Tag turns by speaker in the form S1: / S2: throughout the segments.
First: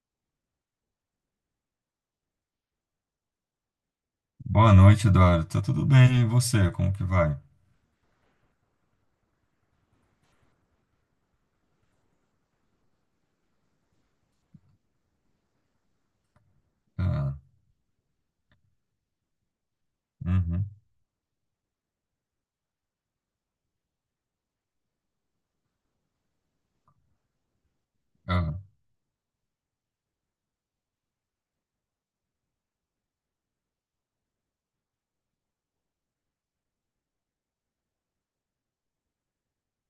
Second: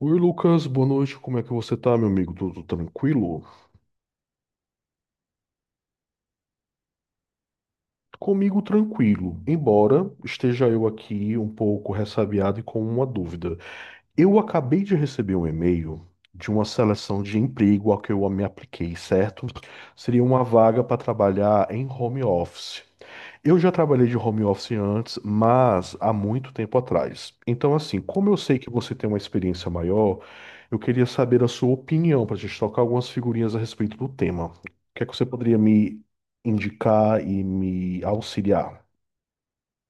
S1: Oi, Lucas, boa noite. Como é que você tá, meu amigo? Tudo tranquilo?
S2: Boa noite, Eduardo. Tá tudo bem? E você? Como que vai?
S1: Comigo tranquilo, embora esteja eu aqui um pouco ressabiado e com uma dúvida. Eu acabei de receber um e-mail de uma seleção
S2: Ah.
S1: de emprego ao que eu me apliquei, certo? Seria uma
S2: Uhum.
S1: vaga para trabalhar em home office. Eu já trabalhei de home office antes, mas há muito tempo atrás. Então, assim, como eu sei
S2: Ah.
S1: que você tem uma experiência maior, eu queria saber a sua opinião para a gente trocar algumas figurinhas a respeito do tema. O que é que você poderia me indicar e me auxiliar?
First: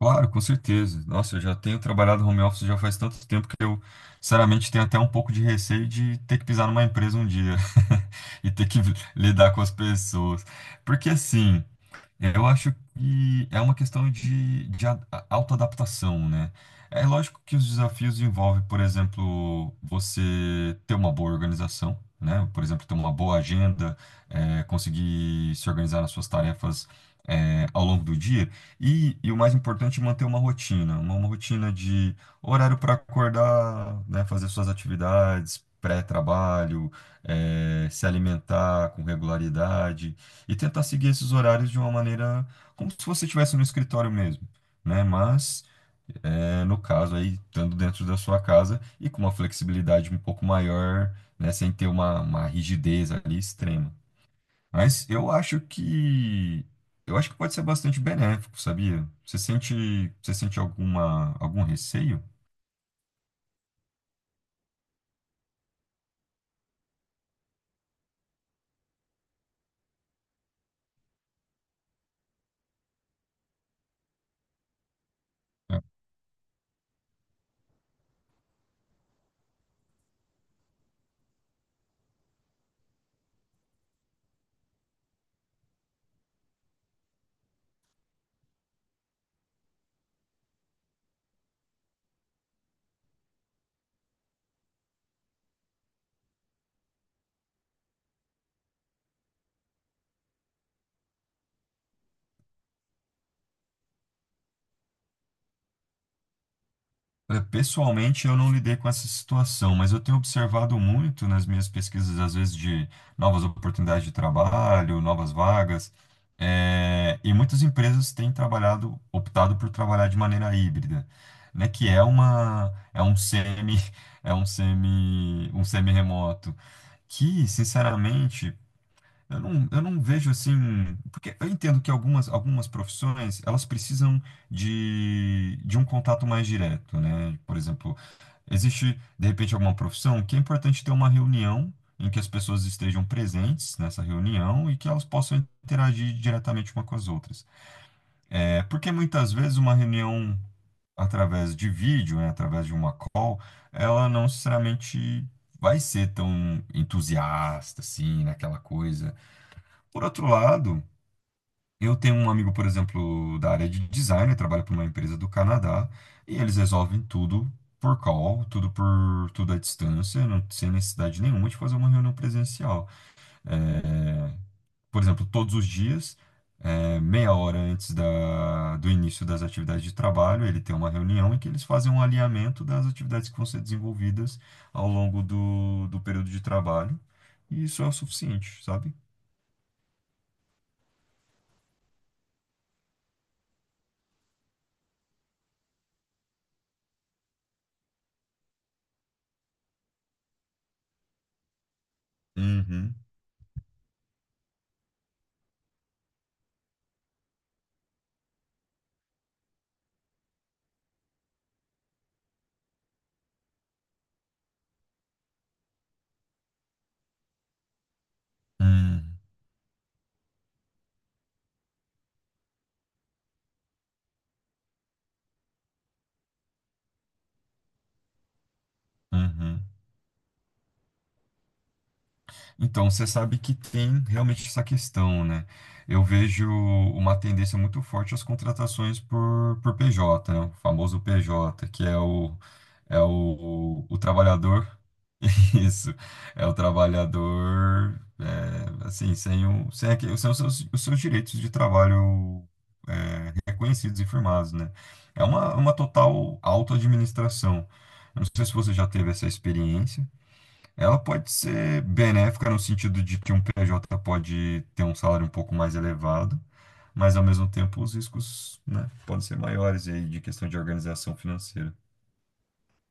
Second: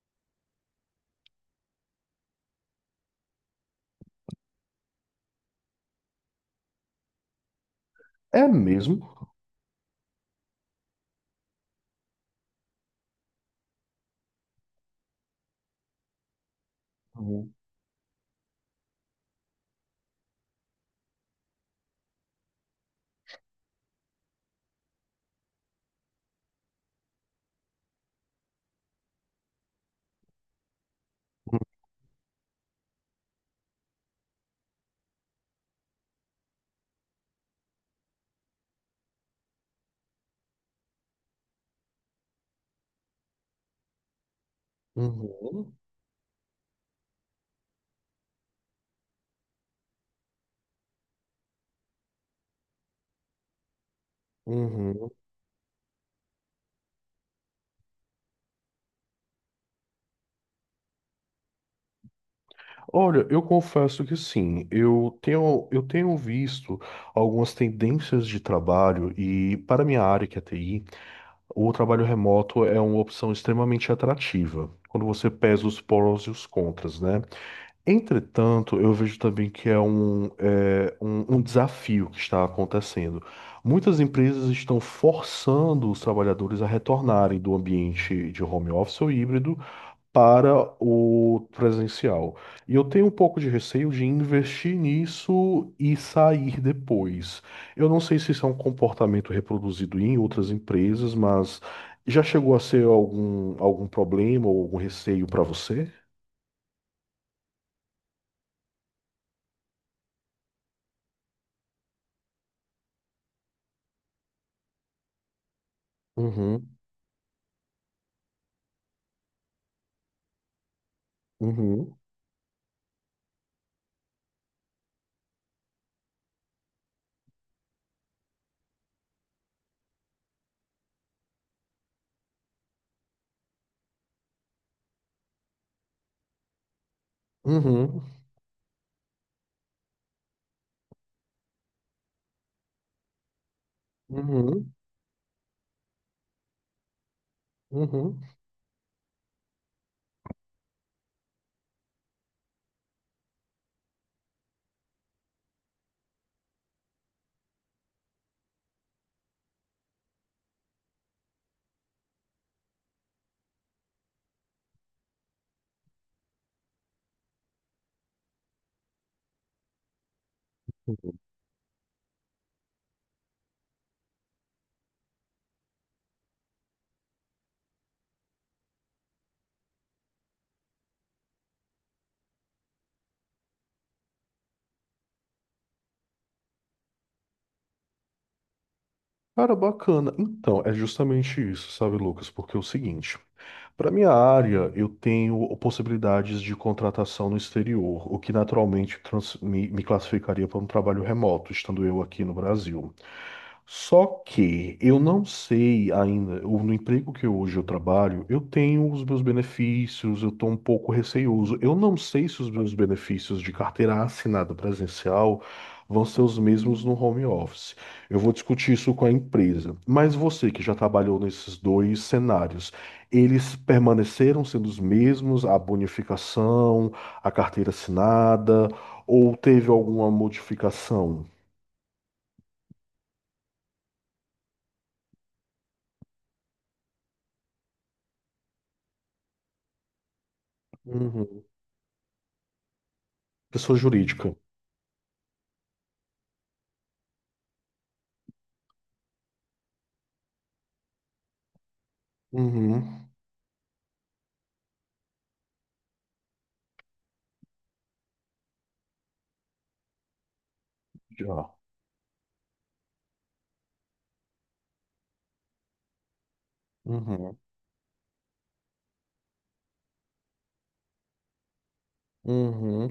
S2: Claro, com certeza. Nossa, eu já tenho trabalhado home office já faz tanto tempo que eu, sinceramente, tenho até um pouco de receio de ter que pisar numa empresa um dia
S1: É
S2: e ter que
S1: mesmo?
S2: lidar com as pessoas. Porque assim, eu acho que é uma questão de autoadaptação, né? É lógico
S1: Uhum.
S2: que os desafios envolvem, por exemplo, você ter uma boa organização, né? Por exemplo, ter uma boa agenda, conseguir se organizar nas suas tarefas, ao longo do dia. E o mais importante, é manter uma rotina, uma rotina de horário para acordar, né? Fazer suas atividades, pré-trabalho, se alimentar com regularidade e tentar seguir esses horários de uma maneira como se você estivesse no escritório mesmo, né? Mas,
S1: Uhum.
S2: no caso aí, estando dentro da sua casa e com uma flexibilidade um pouco maior, né? Sem ter uma rigidez ali extrema. Mas
S1: Uhum.
S2: eu acho que pode ser bastante benéfico, sabia? Você sente alguma, algum receio?
S1: Olha, eu confesso que sim, eu tenho visto algumas tendências de trabalho e, para minha área, que é TI, o trabalho remoto é uma opção extremamente atrativa, quando você pesa os prós e os contras, né? Entretanto, eu vejo também que é um desafio que está acontecendo. Muitas empresas estão forçando os trabalhadores a retornarem do ambiente de home office ou híbrido para o presencial. E eu tenho um pouco de receio de investir nisso e sair depois. Eu não sei se isso é um comportamento reproduzido em outras empresas, mas já chegou a ser algum problema ou algum receio para você?
S2: Olha, pessoalmente, eu não lidei com essa situação, mas eu tenho observado muito nas minhas pesquisas, às vezes, de novas oportunidades de trabalho, novas vagas,
S1: Uhum,
S2: e muitas empresas têm trabalhado, optado por trabalhar de maneira híbrida, né, que
S1: uhum,
S2: é uma, é um semi, um semi-remoto, que, sinceramente, eu não vejo assim, porque eu entendo que algumas profissões, elas precisam de um contato mais direto, né? Por exemplo,
S1: uhum,
S2: existe, de repente, alguma profissão que é importante ter uma reunião em que as pessoas estejam presentes nessa reunião
S1: uhum,
S2: e que elas possam interagir diretamente uma com as outras.
S1: uhum.
S2: É porque muitas vezes uma reunião através de vídeo, né, através de uma call, ela não necessariamente vai ser tão entusiasta assim, naquela coisa. Por outro lado, eu tenho um amigo, por exemplo, da área de design, ele trabalha para uma empresa do Canadá, e eles resolvem tudo por call, tudo por tudo à distância, sem
S1: Uhum.
S2: necessidade nenhuma de fazer uma reunião presencial. Por exemplo, todos os dias, meia hora antes do início das atividades de trabalho, ele tem uma reunião em que eles fazem um alinhamento das atividades que vão ser desenvolvidas ao longo do período de trabalho, e isso é o suficiente, sabe?
S1: Cara, bacana. Então, é justamente isso, sabe, Lucas? Porque é o seguinte. Para minha área, eu tenho possibilidades de contratação no exterior, o que naturalmente me classificaria para um trabalho remoto, estando eu aqui no Brasil.
S2: Uhum.
S1: Só que eu não sei ainda, no emprego hoje eu trabalho, eu tenho os meus benefícios, eu estou um pouco receioso. Eu não sei se os meus benefícios de carteira assinada presencial vão ser os mesmos no home office. Eu vou discutir isso com a
S2: Hum.
S1: empresa. Mas você que já trabalhou nesses dois cenários, eles permaneceram sendo os mesmos, a bonificação, a carteira assinada, ou
S2: Uhum.
S1: teve alguma modificação?
S2: Então, você sabe que tem realmente essa questão, né? Eu vejo uma tendência muito forte às contratações por PJ, né? O famoso
S1: Uhum.
S2: PJ, que é o, é
S1: Pessoa
S2: o, o,
S1: jurídica.
S2: trabalhador. Isso, é o trabalhador, assim, sem, o, sem, aque- sem os seus direitos de trabalho
S1: Uhum,
S2: reconhecidos e firmados, né? É uma total auto-administração. Eu não sei se você já teve essa experiência. Ela pode
S1: já.
S2: ser benéfica no sentido de que um PJ pode ter um salário um pouco mais elevado, mas ao
S1: Uhum,
S2: mesmo tempo os riscos, né, podem ser maiores e aí de questão de organização financeira.
S1: uhum.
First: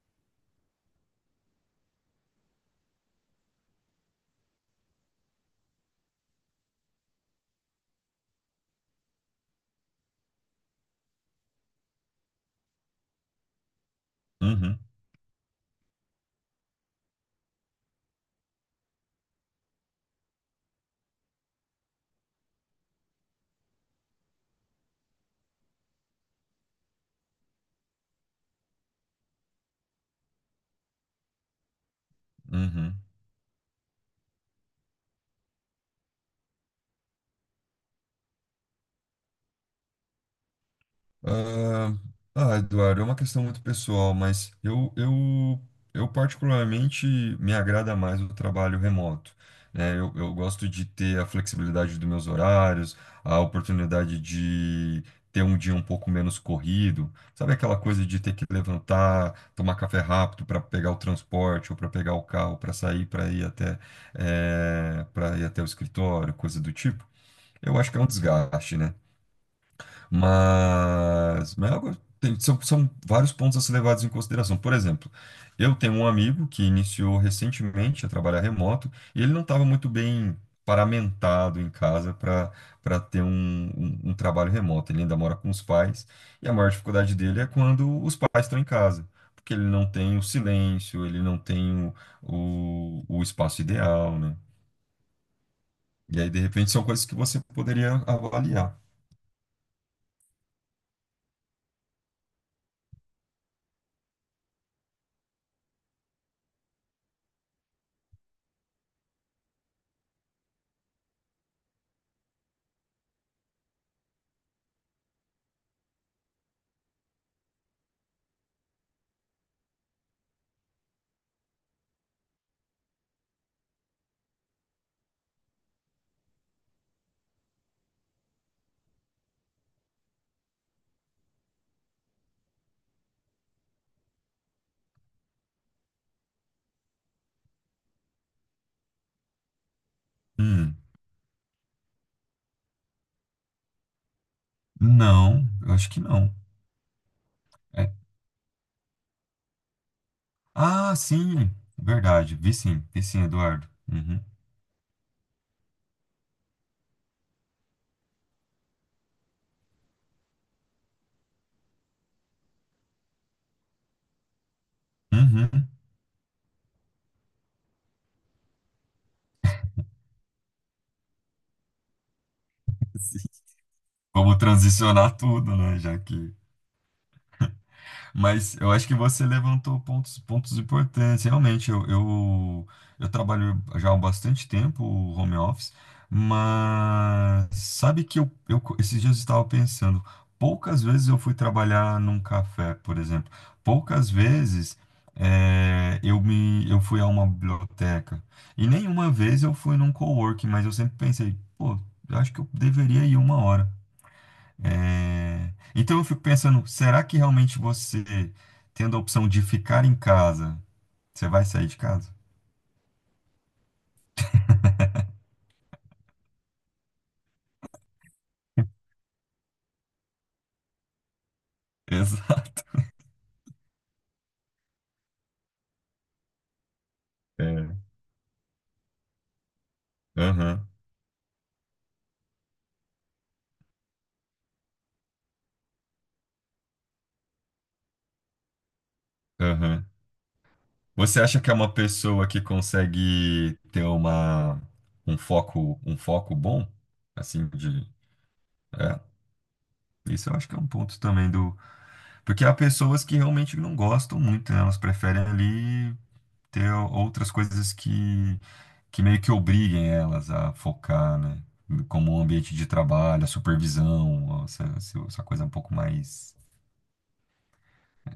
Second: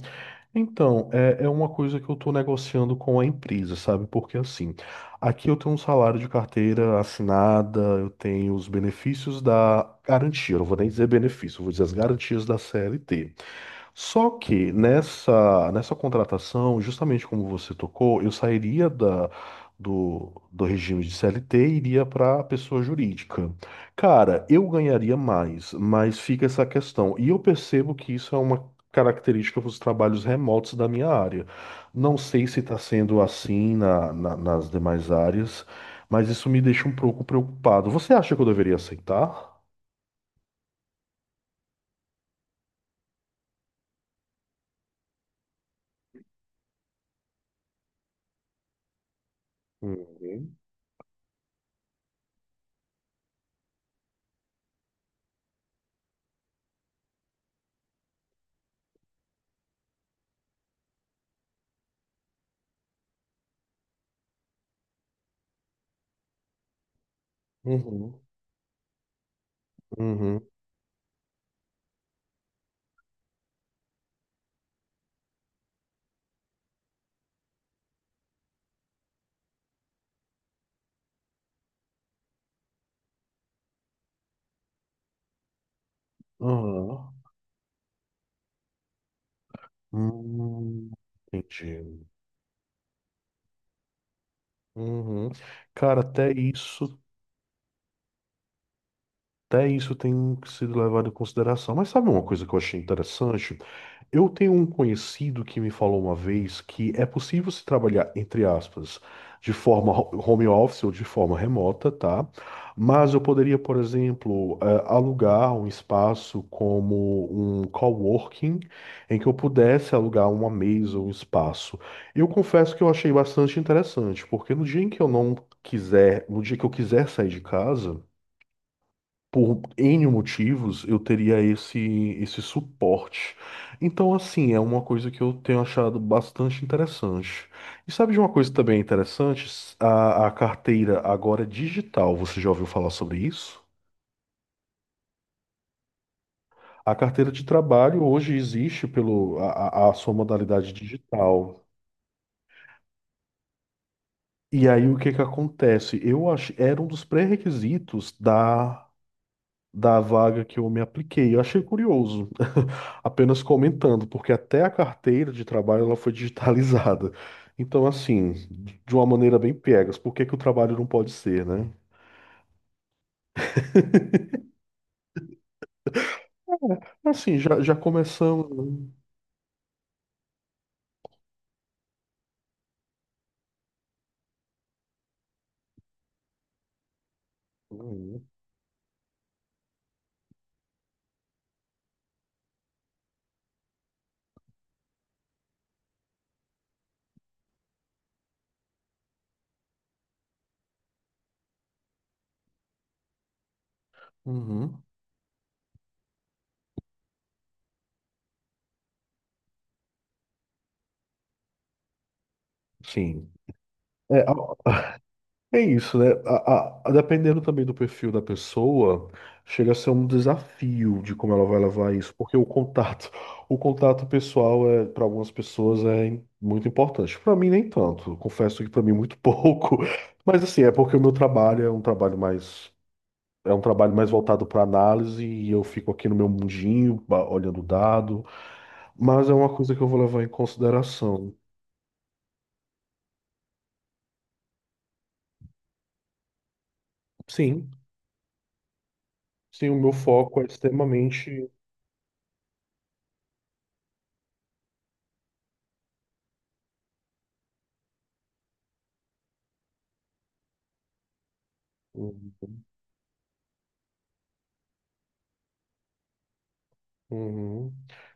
S1: Então, é uma coisa que eu estou negociando com a empresa, sabe? Porque assim, aqui eu tenho um salário de carteira assinada, eu tenho os benefícios da garantia, eu não vou nem dizer benefício, eu vou dizer as garantias da CLT. Só que
S2: Uhum,
S1: nessa contratação, justamente como você tocou, eu sairia da, do regime de CLT e iria para a pessoa jurídica. Cara, eu ganharia mais, mas fica essa questão. E eu percebo que isso é uma característica dos trabalhos remotos da minha área. Não sei se está
S2: uhum.
S1: sendo assim na, nas demais áreas, mas isso me deixa um pouco preocupado. Você acha que eu deveria aceitar?
S2: Ah, ah, Eduardo, é uma questão muito pessoal, mas eu particularmente me agrada mais o trabalho remoto, né? Eu
S1: Uhum.
S2: gosto de ter a flexibilidade dos meus horários, a oportunidade de ter um dia um pouco menos corrido, sabe aquela coisa de ter que levantar, tomar café rápido para pegar o transporte ou para pegar o carro para sair para ir até o escritório, coisa do tipo. Eu acho que é um
S1: Uhum.
S2: desgaste, né?
S1: Uhum.
S2: Mas são vários pontos a ser levados em consideração. Por exemplo, eu tenho um amigo que iniciou recentemente a trabalhar remoto e ele não estava muito bem paramentado em casa para ter um trabalho remoto. Ele ainda mora com os pais e a maior
S1: Uhum.
S2: dificuldade dele é quando os pais estão em casa, porque ele não tem o
S1: Hum,
S2: silêncio, ele não tem
S1: entendi.
S2: o espaço ideal, né?
S1: Uhum. Cara,
S2: E aí, de repente, são coisas que você poderia avaliar.
S1: até isso tem sido levado em consideração. Mas sabe uma coisa que eu achei interessante? Eu tenho um conhecido que me falou uma vez que é possível se trabalhar, entre aspas, de forma home office ou de forma remota, tá? Mas eu poderia, por exemplo, alugar um espaço como um coworking, em que eu pudesse alugar uma mesa ou um espaço. Eu confesso que eu achei bastante interessante, porque no dia em que eu não quiser, no dia que eu quiser sair de casa, por N motivos, eu teria esse suporte. Então, assim, é uma coisa que eu tenho achado bastante interessante. E sabe de uma coisa também interessante? A
S2: Hum,
S1: carteira agora é digital. Você já ouviu falar sobre isso?
S2: não, eu acho que não.
S1: A carteira de
S2: É.
S1: trabalho hoje existe pelo a, a sua modalidade
S2: Ah, sim,
S1: digital.
S2: verdade. Vi sim, Eduardo. Uhum.
S1: E aí o que que acontece? Eu acho, era um dos pré-requisitos da da vaga que eu me apliquei. Eu achei curioso, apenas comentando, porque até a carteira de
S2: Uhum.
S1: trabalho ela foi digitalizada. Então, assim, de uma maneira bem piegas, por que que o trabalho não pode ser, né?
S2: Sim. Como transicionar tudo, né? Já que
S1: Assim, já
S2: Mas eu
S1: começamos.
S2: acho que você levantou pontos importantes. Realmente, eu trabalho já há bastante tempo home office, mas sabe que
S1: Uhum.
S2: esses dias eu estava pensando, poucas vezes eu fui trabalhar num café, por exemplo. Poucas vezes eu fui a uma biblioteca. E nenhuma vez eu fui num coworking, mas eu sempre pensei, pô, eu acho que eu deveria ir uma hora.
S1: Uhum.
S2: É, então eu fico pensando, será que realmente você, tendo a opção de ficar em casa, você vai sair de casa?
S1: Sim. É, é isso, né? Dependendo também do perfil da pessoa, chega a ser um desafio de como ela vai levar isso, porque
S2: Exato.
S1: o contato pessoal é para algumas pessoas muito importante. Para mim
S2: É.
S1: nem tanto. Confesso que para mim muito pouco. Mas assim,
S2: Aham,
S1: é porque o meu trabalho é um trabalho mais é um trabalho mais voltado para análise e eu fico aqui no meu mundinho, olhando o dado, mas é uma coisa que
S2: aham.
S1: eu vou levar em
S2: Você
S1: consideração.
S2: acha que é uma pessoa que consegue ter um foco bom? Assim,
S1: Sim,
S2: de. É,
S1: sim, o meu
S2: isso eu
S1: foco é
S2: acho que é um ponto também
S1: extremamente
S2: do. Porque há pessoas que realmente não gostam muito, né? Elas preferem ali ter outras coisas que meio que obriguem elas a focar, né? Como o
S1: hum.
S2: ambiente de trabalho, a supervisão, essa coisa um pouco mais.
S1: Uhum.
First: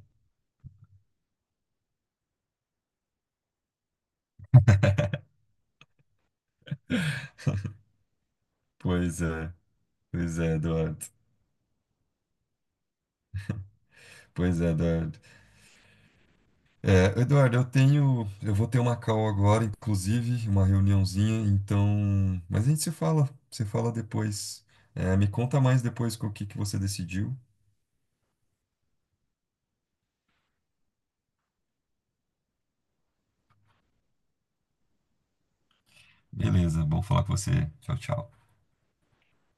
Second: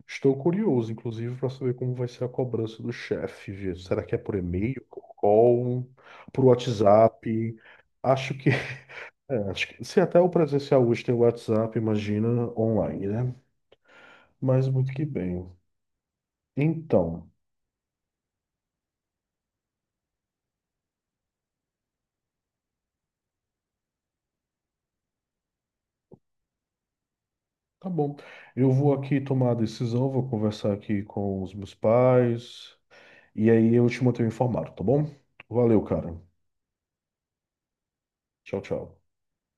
S1: Estou curioso, inclusive, para saber como vai ser a cobrança do chefe, viu? Será que é por e-mail, por call, por WhatsApp? Acho que,
S2: Pois é,
S1: acho que se até o
S2: pois é,
S1: presencial hoje
S2: Eduardo.
S1: tem WhatsApp, imagina online, né?
S2: Pois
S1: Mas
S2: é,
S1: muito que
S2: Eduardo.
S1: bem.
S2: É,
S1: Então,
S2: Eduardo, eu vou ter uma call agora, inclusive, uma reuniãozinha, então, mas a gente se fala, se fala depois. É, me conta mais depois com o que que você decidiu.
S1: tá bom. Eu vou aqui tomar a decisão, vou conversar aqui com os meus pais e aí eu te mantenho informado, tá bom? Valeu, cara.
S2: Beleza, bom falar com você. Tchau, tchau.
S1: Tchau, tchau.